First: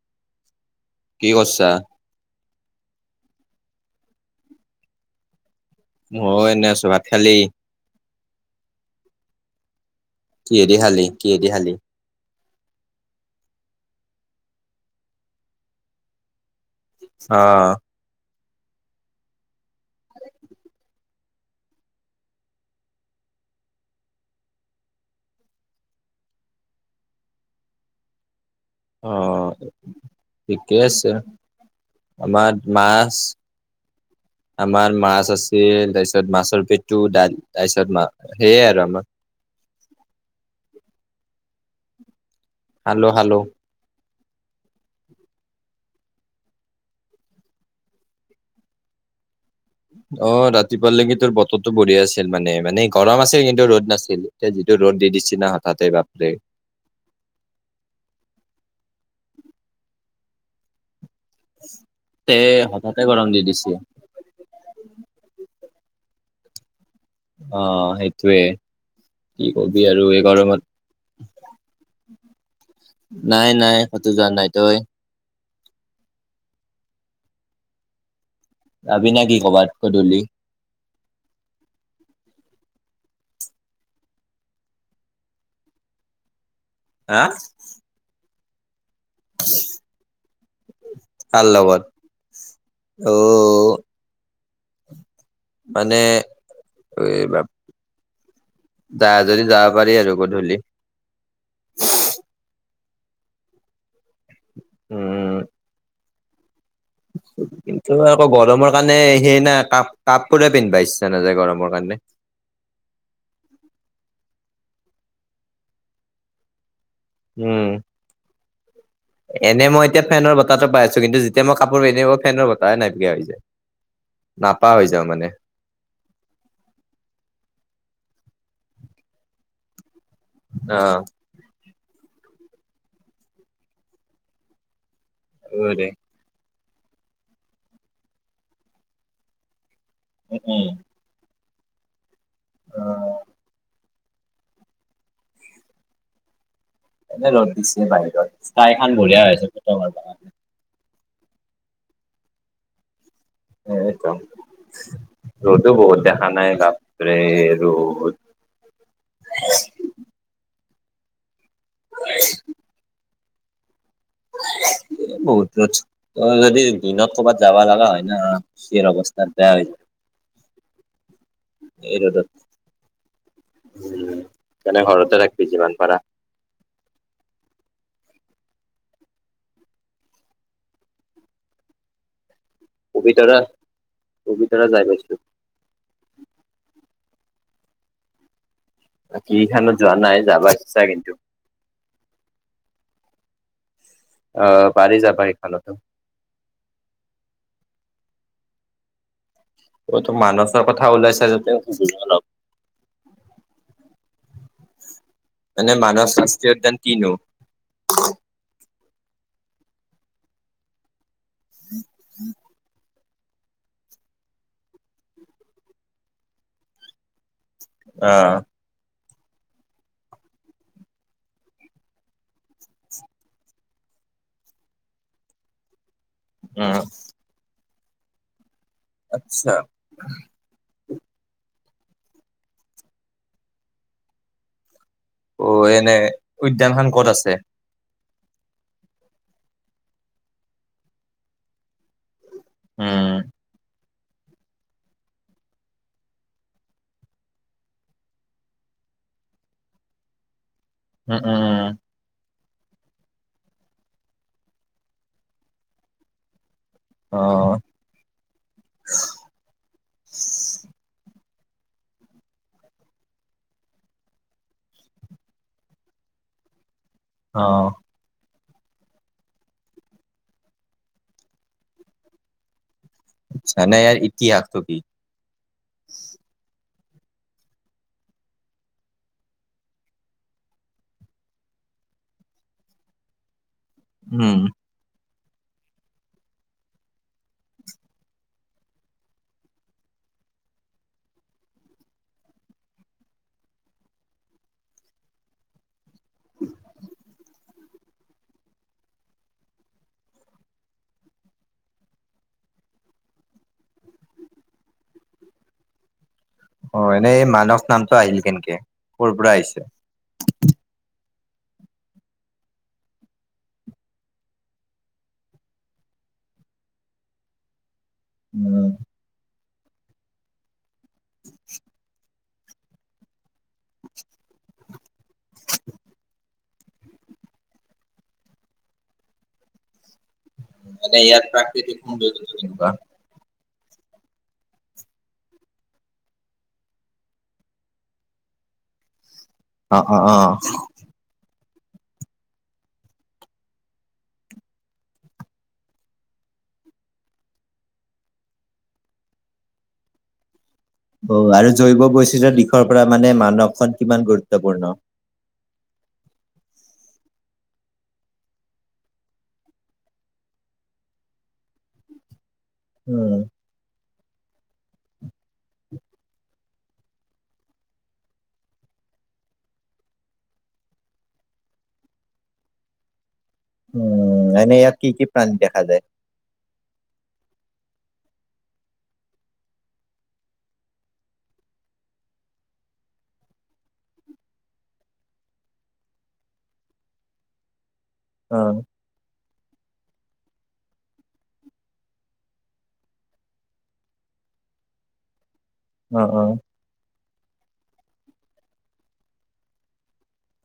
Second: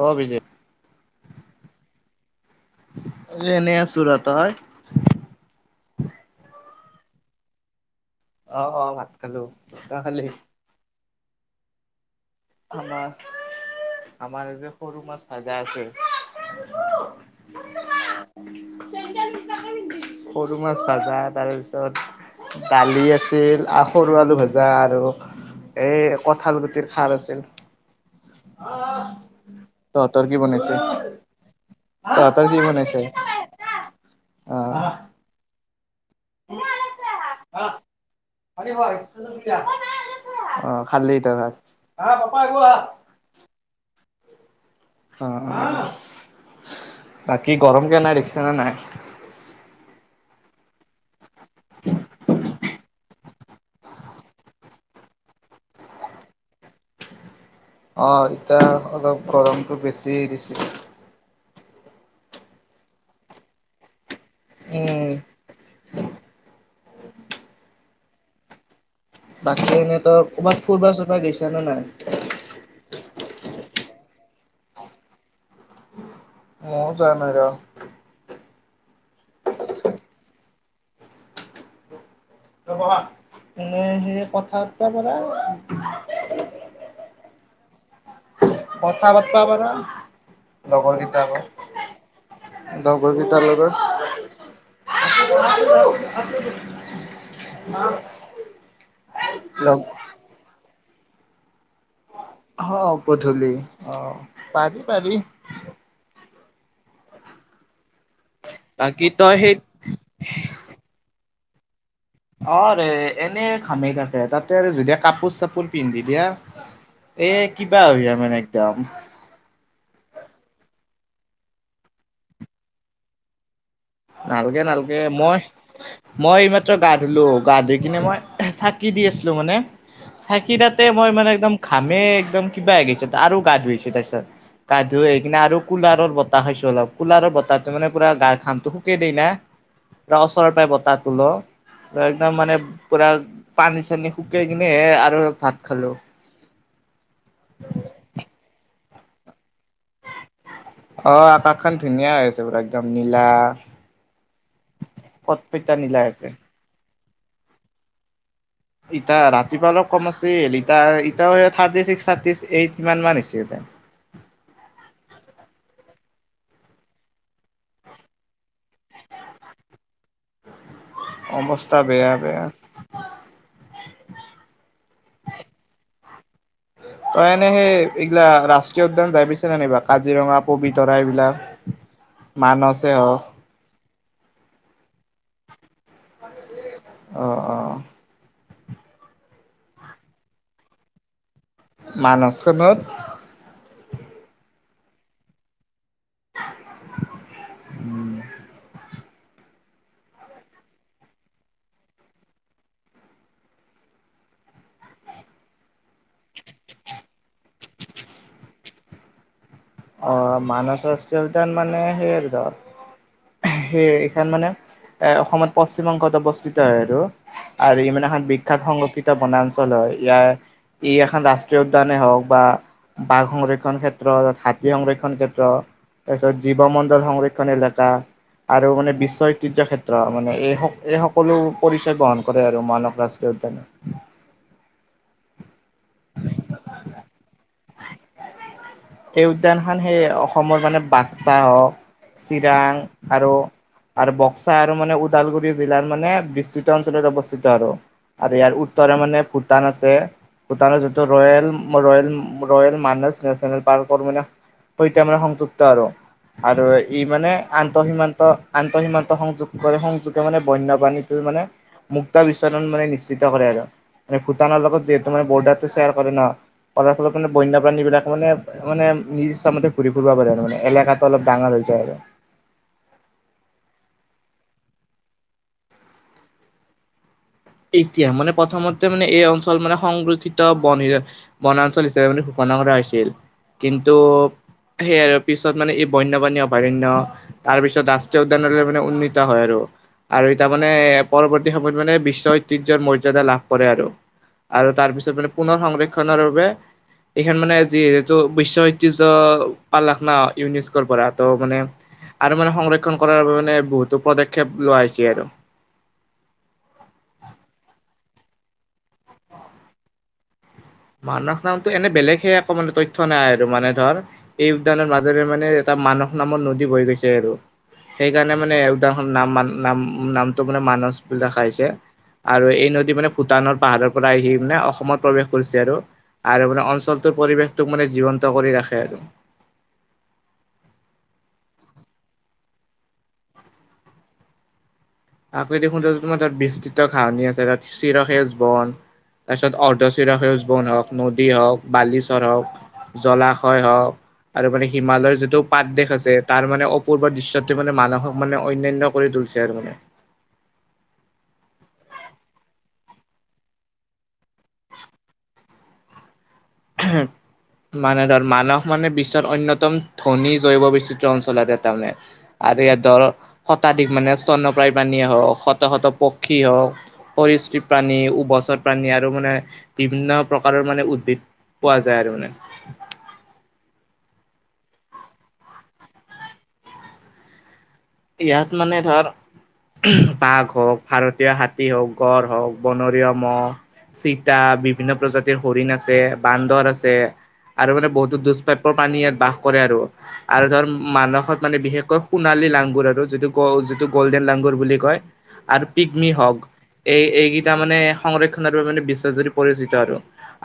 অহ, বিজে কি কৰছা? এনে আছো ৰ' তই? মই এনে আছো ভাত খালি? অহ - অহ ভাত খালো তই খালি? কিহেদি খালি? কিহেদি খালি? আমাৰ- আমাৰ যে সৰু মাছ ভাজা আছিল অ', সৰু মাছ ভাজা তাৰ পিছত দালি আছিল আহ সৰু আলু ভাজা আৰু এ কঠাল গুটিৰ খাৰ আছিল। [unintelligible] অ', তহঁতৰ কি বনাইছে? ঠিকে আছে। তহঁতৰ কি আমাৰ বনাইছে মাছ- আহ আমাৰ মাছ আছিল তাইছ তাৰপিছত মাছৰ পেটো ডাল তাৰপিছত সেয়ে আৰু আমাৰ। অ খালি তই ভাত? হাল্ল', - হাল্ল', অহ, [unintelligible] বাকী গৰম কেনে দেখছা নে নাই? অহ, ৰাতিপুৱালেগী তোৰ বতৰটো বঢ়িয়া আছিল মানে- মানে গৰম আছিল কিন্তু ৰ'দ নাছিল এতিয়া যিটো ৰ'দ দি দিছে না হঠাতে বাপৰে অহ, এতিয়া অলপ গৰমটো বেছিয়ে দিছে। তে হঠাতে গৰম দি দিচি। উম। অহ, সেইটোৱে। কি বাকী কবি এনেই আৰু তো এই ক'বাত গৰমত। ফুৰিবা চোৰবা গৈছা নে নাই? নাই -নাই কটো যোৱা নাই তই? মৈও যোৱা নাই ৰ ' যাবি না কি ক'বাত গধূলি? [unintelligible] এনে সেই কথা [unintelligible] হা? কথা পাতবা পাৰা লগৰ কিতাৰ কাৰ লগত? [unintelligible] অ লগৰ কিতা লগত মানে এই যা যদি যাব লগ পাৰি আৰু গধূলি অহ, পুধূলি অহ পাৰি- পাৰি উম কিন্তু আকৌ গৰমৰ কাৰণে বাকী তই সেই না কাপ- কাপোৰে পিন্ধবা ইচ্ছা নাযায় গৰম মৰ কাৰণে অহ, ৰে এনে ঘামেই থাকে তাতে আৰু যদি কাপোৰ- চাপোৰ পিন্ধি দিয়া এ উম কিবা হৈ যাই মানে একদম এনে মই এতিয়া ফেনৰ বতাহটো পাই আছো কিন্তু যেতিয়া মই কাপোৰ পিন্ধিব ফেনৰ বতাহ নাইকিয়া হৈ যায়। নালগে নাপা - হৈ নালগে, যাওঁ মানে মই -মই এই মাত্ৰ গা ধুলো গা -ধুই কিনে মই চাকি দি আছিলো মানে চাকি অ তাতে মই মানে একম ঘাম একদম কিবা হৈ গিছে আৰু গা- ধুই আহিছে তাৰ পিছত গা - ধুই আহী কিনে আৰু উম কুলাৰৰ বতাহ খাইছোঁ। জলপ কোলাৰৰ বতাহটো মানে পোৰা গাৰ ঘামটো শুকে দেই না [unintelligible] অচৰৰ পে বতাহটো ল ' একদম মানে পুৰা পানী- চানী শুকাই কিনেহে আৰু ভাত খালো। এনে ৰ'দ দিছে বাহিৰত ইস্কাই খান বঢ়িয়া হৈছে ফটো মাৰবা কাৰনে অহ, আকাশ খন ধুনীয়া হৈ আছে পোৰা একদম নীলা এ কম ৰ'টো কটকটীয়া বহত নীলা হৈ দেখা আছে নাই ক তে [unintelligible] ইতিটা ৰাতিপুৱা অলপ কম আছে হল ই থাৰ্টিক্স থাৰ্টি এইটমান হৈছে। [inaudible] এ বহুত যদি দিনত কৰ'ৰবাত যাব লগা হয় ন। শেৰ অৱস্থা তাৰ বেয়া হৈছে। অৱস্থা বেয়া বেয়া। উ এনে ঘৰতে ৰাখবি যিমান পাৰা। তই এনে সেই এইগিলা ৰাষ্ট্ৰীয় উদ্যান যাই পিছে নে নাই বা কাজিৰঙা পবিতৰা এইবিলাক [inaudible] মানছে আহ পবিতৰা পবিতৰা যাই পাইছো। আহ অ। বাকী খানত যোৱা নাই যাব ইচ্ছা কিন্তু। মানস খনত? অ পাৰি যাবা সেইখনটো। অটো মানসৰ কথা ওলাইছা যেতে অলপ মানে মানহ ৰাষ্ট্ৰীয় উদ্যান কিনো? [unintelligible] অ মানৱ ৰাষ্ট্ৰীয় উদ্যান মানে সেই আৰু ধৰ সেইয়ে এইখন মানে এ অসমত পশ্চিম অংশত অৱস্থিত হয় আৰু। আৰু ইমান এখন অ' বিখ্যাত সংৰক্ষিত এ বনাঞ্চল হয় ইয়াৰ ই এখন ৰাষ্ট্ৰীয় উদ্যানে হওক বা বাঘ সংৰক্ষণ ক্ষেত্ৰত হাত সংৰক্ষণ ক্ষেত্ৰ তাৰপিছত জীৱ উম, মণ্ডল সংৰক্ষণ এলেকা। আৰু মানে বিশ্ব আচ্ছা ঐতিহ্য ক্ষেত্ৰ মানে এই এই সকলো পৰিচয় বহন কৰে আৰু মানৱ ৰাষ্ট্ৰীয় উদ্যানে। অ এনে উদ্যান খ ক'ত আছে? সেই উদ্যান খন সেই অসমৰ মানে বাক্সা হওক চিৰাং উম, আৰু আৰু বক্সা আৰু মানে ওদালগুৰি জিলাৰ মানে বিস্তৃত অঞ্চলত অৱস্থিত আৰু আৰু ইয়াৰ উত্তৰ। মানে ভূটান আছে ভূটানৰ যিটো উম, উম, ৰয়েল উম। ৰেল ৰয়েল মান নেচনেল। পাৰকৰ ম সৈতে মানে সংযুক্ত আৰু। আৰু ই মানে অ', আন্তঃ সীমান্ত আন্তঃ সীমান্ত সংযোগ কৰে সংযোগে মানে বন্যপাণীটো মানে মুক্তা বিচৰণ মানে নিশ্চিত কৰে আৰু মানে ভূটানৰ লগত যিহেতু মান বৰ্ডাৰটো শেয়াৰ কৰে ন, কৰাৰ ফলত মানে বন্য অ', প্ৰাণী বিলাক মানে মানে নিজ ইচামতে ঘূৰি ফুৰিব পাৰে আৰু মানে এলেকাতটো অলপ ডাঙৰ হৈ যায় আৰু। ছ নাইয়াৰ ইতিহাসটো কি? এতিয়া মানে প্ৰথমতে মানে এই অঞ্চল মানে সংৰক্ষিত ব বনাঞ্চল হিচাপে মানে শুক কৰা হৈছিল কিন্তু উম, সেই আৰু পিছত মানে এই বন্যপাণী অভয়াৰণ্য তাৰ পিছত ৰাষ্ট্ৰীয় উদ্যানলৈ মানে উন্নীত হয় আৰু। আৰু এটা মানে পৰৱৰ্তী সময়ত মানে বিশ্ব ঐতিহ্ৰৰ মৰ্যাদা লাভ কৰে আৰু। তাৰ পিছত মানে পুনৰ সংৰক্ষ। নৰ বাবে এইখন মানে। যি যহেতটো বিশ্বয় ঐতৰ্য্য পালাক না ইউনিস্কৰ পৰা ত' মানে আৰু মানে সংৰক্ষণ কৰাৰ বাবে মানে বহুতো পদক্ষেপ লোৱা হৈছে আৰু। [inaudible] অ এনেই এই মানস নামটো আহিল কেনেকে ক'ৰ পৰা আহিছে? মানুস নামতটো এনে বেলেগহে একো মানে তথ্য নাই আৰু মানে ধৰ এই উদ্যানৰ মাজেৰে মানে এটা মান স নামত নদী বহৈ গৈছে আৰু সেইকাৰণে মানে উম, এড নামান নাম নামটো মানে মানচ বুলি ৰখা হৈছে। আৰু এই নদী মানে ভূটানৰ পাহাৰৰ পৰা আহি মানে অসমত প্ৰৱেশ কৰিছে আৰু আৰু মানে অঞ্চলটোৰ পৰিৱেশটোক মানে জীৱন্ত কৰি ৰাখে আৰু মে ইয়াত প্ৰাকৃতিক সুন্দয্যতা আকৃতিক সৌন্দৰ্য তোমাৰ তাত বিস্তৃত ঘাহিনি আছে তাত চিৰসেউজ বন। তাৰপিছত অ', অ', অৰ্ধচৰা অ'। সেউজ বন হওক নদী হওক বালিচ্বৰ হওক জলাশয় হওক আৰু মানে হিমালয়ৰ যিটো পাত দেশ আছে তাৰ মানে অপূৰ্ব দৃশ্য মানে মানুহক মানে অন্যান্য কৰি তু- তুলিছে আৰু মানে অ আৰু জৈৱ বৈচিত্ৰ দিশৰ পৰা মানে মানৱখন কিমান গুৰুত্বপূৰ্ণ [unintelligible] মানে ধৰ মানস মানে বিশ্বৰ অন্যতম ধনী জৈৱ বিচিত্ৰ অঞ্চলত তাৰ মানে আৰু ইয়াত ধৰ উম শতাধিক মানে স্তণপায় পানীয়ে হক শত শত পক্ষী ক্ষী হওঁক পৰিস্কৃপ প্ৰাণী উভছৰ প্ৰাণী আৰু মানে বিভিন্ন প্ৰকাৰৰ মানে উদ্ভিদ পোৱা যায় আৰু মানে উম এনেই ইয়াক কি কি প্ৰাণী দেখা যায়। ইয়াত মানে ধৰ বাঘ হওক ভাৰতীয় হাতী হওক গড় হওক বনৰীয়া মহ চিতা বিভিন্ন প্ৰজাতিৰ হৰিণ আছে বান্দৰ আছে আৰু মানে বহুতো অ দুষ্প্ৰাপ্যৰ পানী ইয়াত বাহ কৰে আৰু, আৰু ধৰ মানসত মানে বিশেষকৈ সোণালী লাং আৰু যিটো গ যিটো গল্ডেন লাঙগুৰ বুলি কয় আৰু অ পিকমি অ হক এই এইকেইটা মানে সংৰক্ষণৰ বাবে মানে বিশ্বজুৰি পৰিচিত আৰু,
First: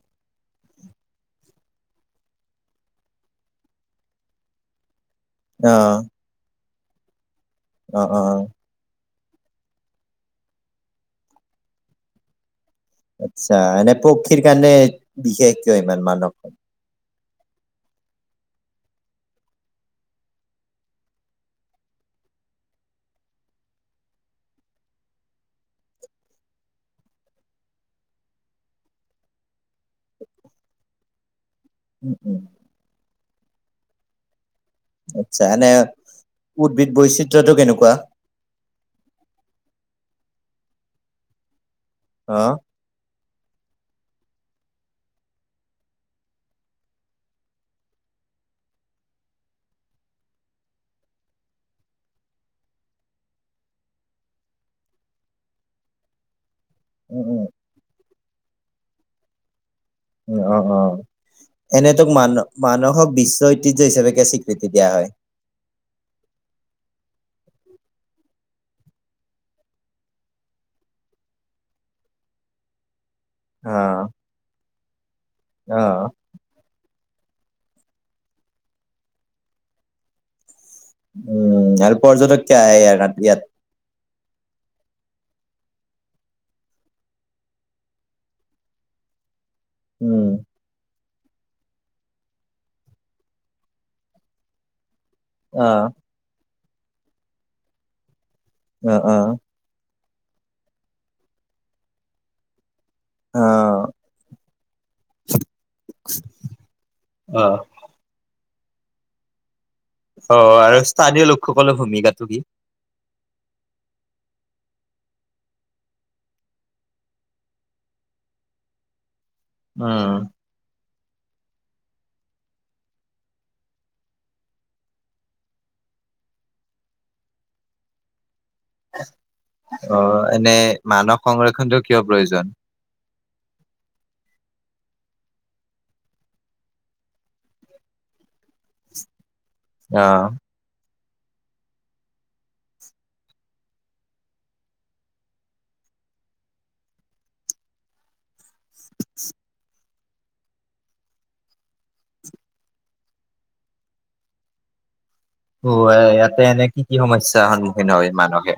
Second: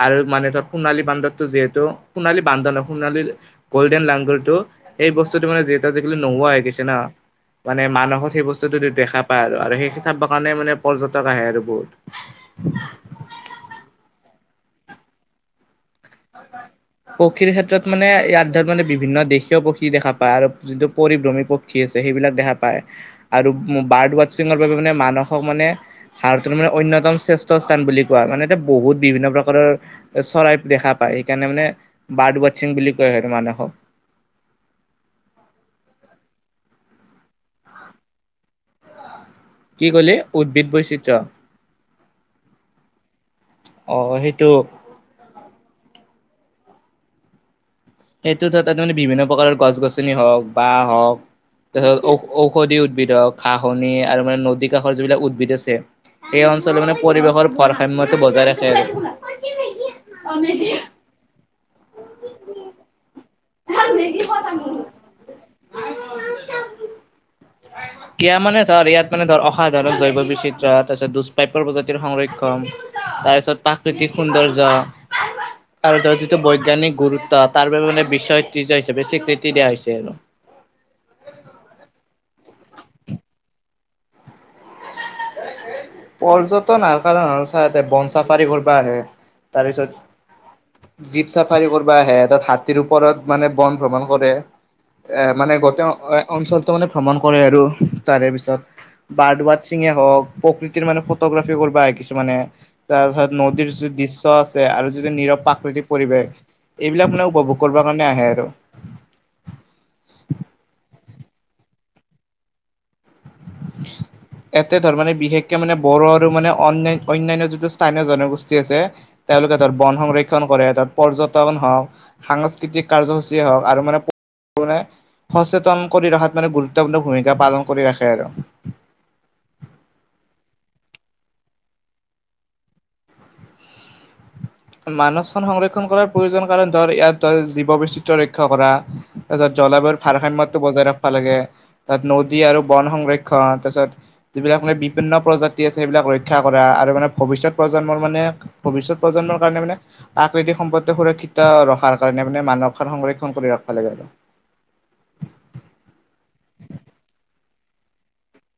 আৰু মানে ধৰ সোণালী বান্দৰ যিহেতু সোণালী বান্দৰ নহয় সোণালীৰ গৌল্ডেন লাংগলটো সেই বস্তুটো মানে অ যিহেতু আজিকালি নোহোৱা হৈ গৈছে না মানে অ অ মানসত সেই বস্তুটোতো দেখা পায় আৰু সেখিনি চাব কাৰণে মানে পৰ্যটক আহে আৰু বহুত আচ্ছা এনে পক্ষীৰ কাৰণে বিশেষ কিয় ইমান মানস পক্ষীৰ ক্ষেত্ৰত মানে ইয়াত ধৰ মানে বিভিন্ন দেশীয় পক্ষী দেখা পায় আৰু যিটো পৰিভ্ৰমী পক্ষী আছে। সেইবিলাক দেখা পায় আৰু বাৰ্ড ৱাছিঙৰ বাবে মানে মানসক মানে ভাৰতৰ মানে অন্য একদম শ্ৰেষ্ঠ স্থান বুলি কোৱা মানে এতিয়া বহুত বিভিন্ন প্ৰকাৰৰ চৰাই দেখা সেইকাৰণে মানে উম উম বাৰ্ড ৱাছিং বুলি কয় আৰু মানসক। আচ্ছা এনে উদ্ভিদ বৈচিত্ৰটো কেনেকুৱা? কি কলি উদ্ভিদ বৈচিত্ৰ্য অহ অহ সেইটো সেইটোত তাত মানে বিভিন্ন প্ৰকাৰৰ গছ গছনি হওঁক বাঁ হওঁক তাৰপিছত ঔ ঔষধি উদ্ভিদ হওঁক খা খহনি আৰু মানে নদী কাষৰ যিবিলাক উদ্ভিদ আছে এই অঞ্চল মানে উম উম পৰিৱেশৰ ভাৰসাম্যতো বজাই ৰাখে আৰু অ অ এনেই তো মান মানসক বিশ্ব ঐতিহ্য হিচাপে একে স্বীকৃতি দিয়া হয়। কিয় মানে ধৰ ইয়াত মানে ধৰ অসাধাৰণ জৈৱ বৈচিত্ৰ্য, তাৰপিছত দুষ্প্ৰাপ্যৰ প্ৰজাতিৰ সংৰক্ষণ তাৰপিছত অ প্ৰাকৃতিক সৌন্দৰ্য অ তাৰ ধৰ যিটো বৈজ্ঞানিক গুৰুত্ব তাৰ বাবে মানে বিশ্ব ঐতিহ্য হিচাপে স্বীকৃতি দিয়া হৈছে আৰু। উম আৰু পৰ্যটক কিয় আহে ইয়াৰ ইয়াত পৰ্যটন আহাৰ কাৰণ হ'ল ইয়াতে বন চাফাৰী কৰিবা আহে তাৰ পিছত উম জীপ চাফাৰী কৰিব আহে তাত হাতীৰ ওপৰত মানে বন ভ্ৰমণ কৰে। এ মানে গোটেই অ অঞ্চলটো মানে ভ্ৰমণ কৰে আৰু তাৰে পিছত অ অ বাৰদোৱাত। হওঁক প্ৰকৃতিৰ মানে ফটোগ্ৰাফি কৰিব আহে কিছুমানে তাৰপিছত নদীৰ যিটো দৃশ্য আছে আৰু যিটো নীৰৱ প্ৰাকৃতিৰ পৰিৱেশ। এইবিলাক মানে অ অ উপভোগ কৰিব কাৰণে আহে আৰু। অ আৰু স্থানীয় লোকসকলৰ ভূমিকাটো কি? উ [inaudible] এতে ধৰ মানে বিশেষকে মানে বড়ো আৰু মানে অন্য অন্যান্য যিটো স্থানীয় জনগোষ্ঠী আছে। তেওঁলোকে তাত বন উম সংৰক্ষণ কৰে। তাত পৰ্যটন হওঁক সাংস্কৃতিক কাৰ্যসূচী হওঁক আৰু মানে সচেতন কৰি ৰখাত মানে গুৰুত্বপূৰ্ণ ভূমিকা পালন কৰি ৰাখে আৰু অ এনে মানস সংৰক্ষণটো কিয় প্ৰয়োজন? [inaudible] মানসখন সংৰক্ষণ কৰাৰ প্ৰয়োজন কাৰণে ধৰ ইয়াত ধৰ জীৱ বৈচিত্ৰ্যৰ ৰক্ষা কৰা। তাৰপিছত জলবায়ুৰ অ ভাৰসাম্যটো বজাই ৰখা। খিব লাগে। তাত নদী আৰু বন সংৰক্ষণ তাৰপিছত যিবিলাক মানে বিভিন্ন প্ৰজাতি আছে, সেইবিলাক ৰক্ষা কৰা আৰু মানে ভৱিষ্যত প্ৰজন্মৰ মানে ভৱিষ্যত প্ৰজন্মৰ কাৰণে মানে প্ৰাকৃতিক সম্পদ সুৰক্ষিত ৰখাৰ কাৰণে মানে মানসখন সংৰক্ষণ কৰি ৰাখিব লাগে আৰু অ ইয়াতে এনে কি কি সমস্যাৰ সন্মুখীন হয় মানসে?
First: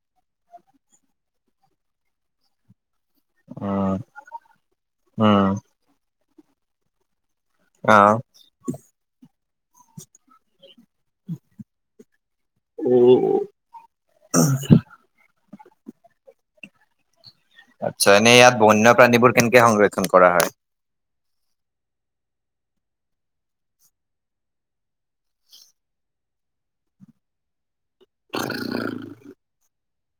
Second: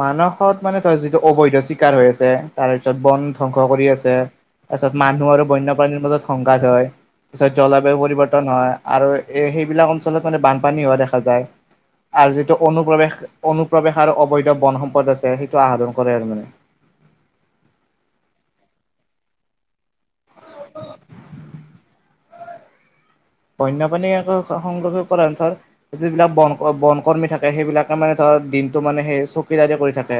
মানসত মানে ধৰ যিটো অবৈধ চিকাৰ হৈ আছে। তাৰ পিছত বন ধ্বংস কৰি উম আছে। তাৰপিছত মানুহ আৰু উম বন্যপ্ৰাণীৰ মাজত সংঘাত হয়। তাপিছত জলবায়ু অ পৰিৱৰ্তন হয় আৰু এই সেইবিলাক অঞ্চলত মানে বানপানী হোৱা দেখা যায়। আৰু যিটো অনুপ্ৰৱেশ অনুপ্ৰৱেশ আৰু অবৈধ বন সম্পদ আছে সেই টো আহা ধন কৰে আৰু মানে। আচ্ছা, এনে ইয়াত বন্যপ্ৰাণীবোৰ কেনেকে সংৰক্ষণ কৰা হয়? বন্যপাণী আকো স- সংৰক্ষণ কৰা ধৰ, যিবিলাক বনক- বনকৰ্মী থাকে, সেইবিলাকে মানে ধৰ ত দিনটো মানে সেই চকীদাৰি কৰি থাকে।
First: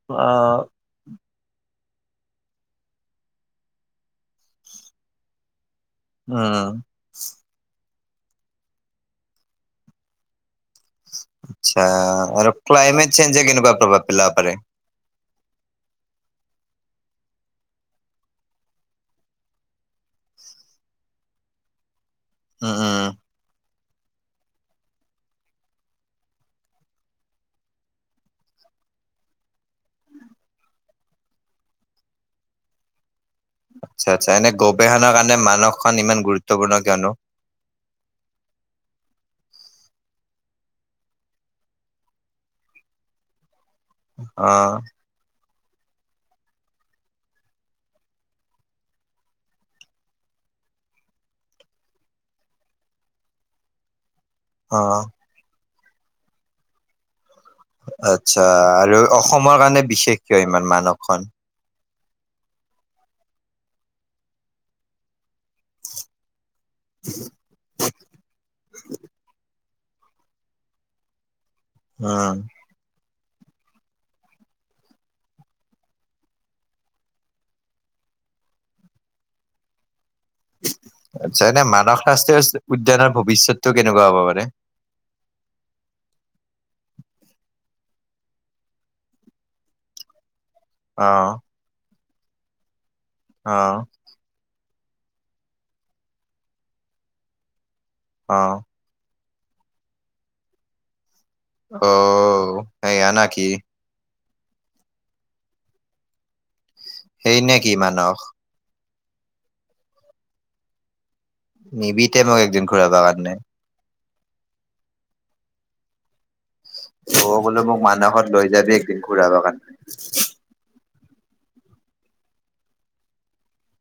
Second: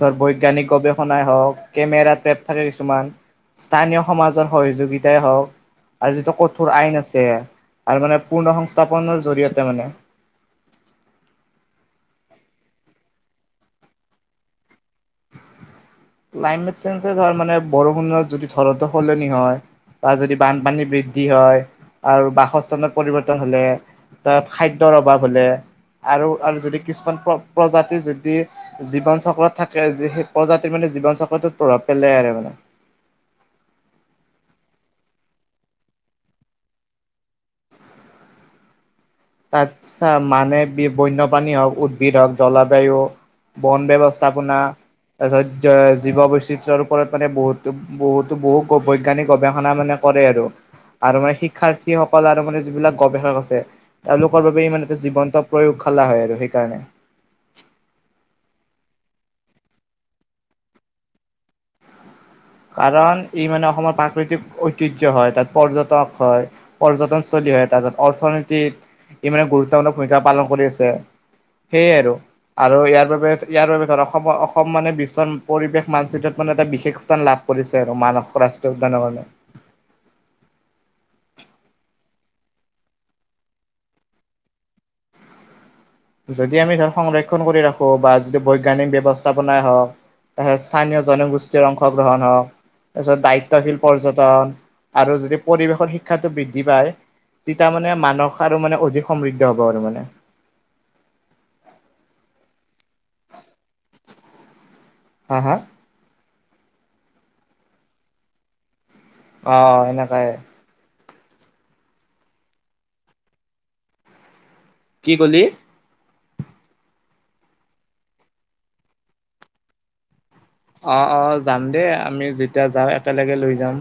ধৰ, অ বৈজ্ঞানিক গৱেষণাই হওঁক কেমেৰা, টেপ থাকে কিছুমান। স্থানীয় সমাজৰ সহযোগিতাই হওঁক আৰু যিটো উম কঠোৰ আইন আছে আৰু মানে পূৰ্ণ সংস্থাপনৰ জৰিয়তে মানে আচ্ছা, আৰু ক্লাইমেট চেঞ্জে কেনেকুৱা প্ৰভাৱ পেলাব পাৰে? ক্লাইমেট চেঞ্জে ধৰ, মানে বৰষুণ যদি ধৰোতে সলনি হয় বা যদি বানপানী বৃদ্ধি হয়, আৰু উম বাসস্থানত উম পৰিৱৰ্তন হ'লে তাত খাদ্যৰ অভাৱ হ'লে আৰু- আৰু যদি কিছুমান প্ৰ- প্ৰজাতি যদি জীৱন চক্ৰত থাকে, যে সেই প্ৰজা তি মানে জীৱন চক্ৰটোত প্ৰভাৱ পেলায় আৰু মানে। আচ্ছা - আচ্ছা। এনে গৱেষণাৰ কাৰণে মানসখন ইমান গুৰুত্বপূৰ্ণ কিয়নো? [unintelligible] তাতছা মানে বি- বন্যপ্ৰাণী হওঁক, উদ্ভিদ হওঁক, জলবায়ু বন অ ব্যৱস্থাপনা, তাৰপিছত যে জীৱবৈচিত্ৰ্যৰ ওপৰত মানে বহুতো - বহুতো বহু বৈজ্ঞানিক গৱেষণা মানে কৰে আৰু। আৰু মানে শিক্ষাৰ্থীসকল আৰু মানে যিবিলাক গৱেষক আছে তেওঁলোকৰ বাবে অ ইমান এটা জীৱন্ত প্ৰয়োগশালা হয় আৰু সেইকাৰণে। আচ্ছা, আৰু অসমৰ কাৰণে বিশেষ কিয় ইমান মানসখন? কাৰণ ই মানে অসমৰ প্ৰাকৃতিক ঐতিহ্য হয়। তাত পৰ্যটক হয়, পৰ্যটনস্থলী হয় তাৰছত, অৰ্থনীতিত ইমানে গুৰুত্ব ত মানে ভূমিকা পালন কৰি আছে। সেয়ে আৰু। উম আৰু ইয়াৰ বাবে ইয়াৰ বাবে ধৰা সম- অসম মানে বিশ্বৰ পৰিবেশ মানচিত্ৰত মানে এটা বিশেষ স্থান লাভ কৰিছে আৰু, মানস ৰাষ্ট্ৰীয় উদ্যানৰ কাৰণে। আচ্ছা, এনে মানাস ৰাস্ত্ৰীয় উদ্যানৰ ভৱিষ্যতটো কেনেকুৱা হ'ব মানে? [unintelligible] যদি আমি ধৰ, সংৰক্ষণ কৰি ৰাখোঁ, বা যদি বৈজ্ঞানিক ব্যৱস্থাপনাই হওঁক তাৰপিছত স্থানীয় অ', জনগোষ্ঠীৰ অংশগ্ৰহণ হওঁক, তাৰপিছত দায়িত্বশীল অ', পৰ্যটন আৰু যদি পৰিৱেশৰ শিক্ষাটো বৃদ্ধি পায়, তেতিয়া মানে মানস অ', আৰু মানে অধিক সমৃদ্ধ হ'ব আৰু মানে। অ' এইয়া না কি? হা - হা? সেই নে কি মানস? অ' এনেকায়ে। নিবি তই মোক একদিন ঘুৰাবাৰ কাৰণে। কি ক'লি? মই কলো মোক মানসত লৈ যাবি একদিন ঘূৰাব কাৰণে। অ' - অ' যাম দে। আমি যেতিয়া যাওঁ, একেলগে লৈ যাম।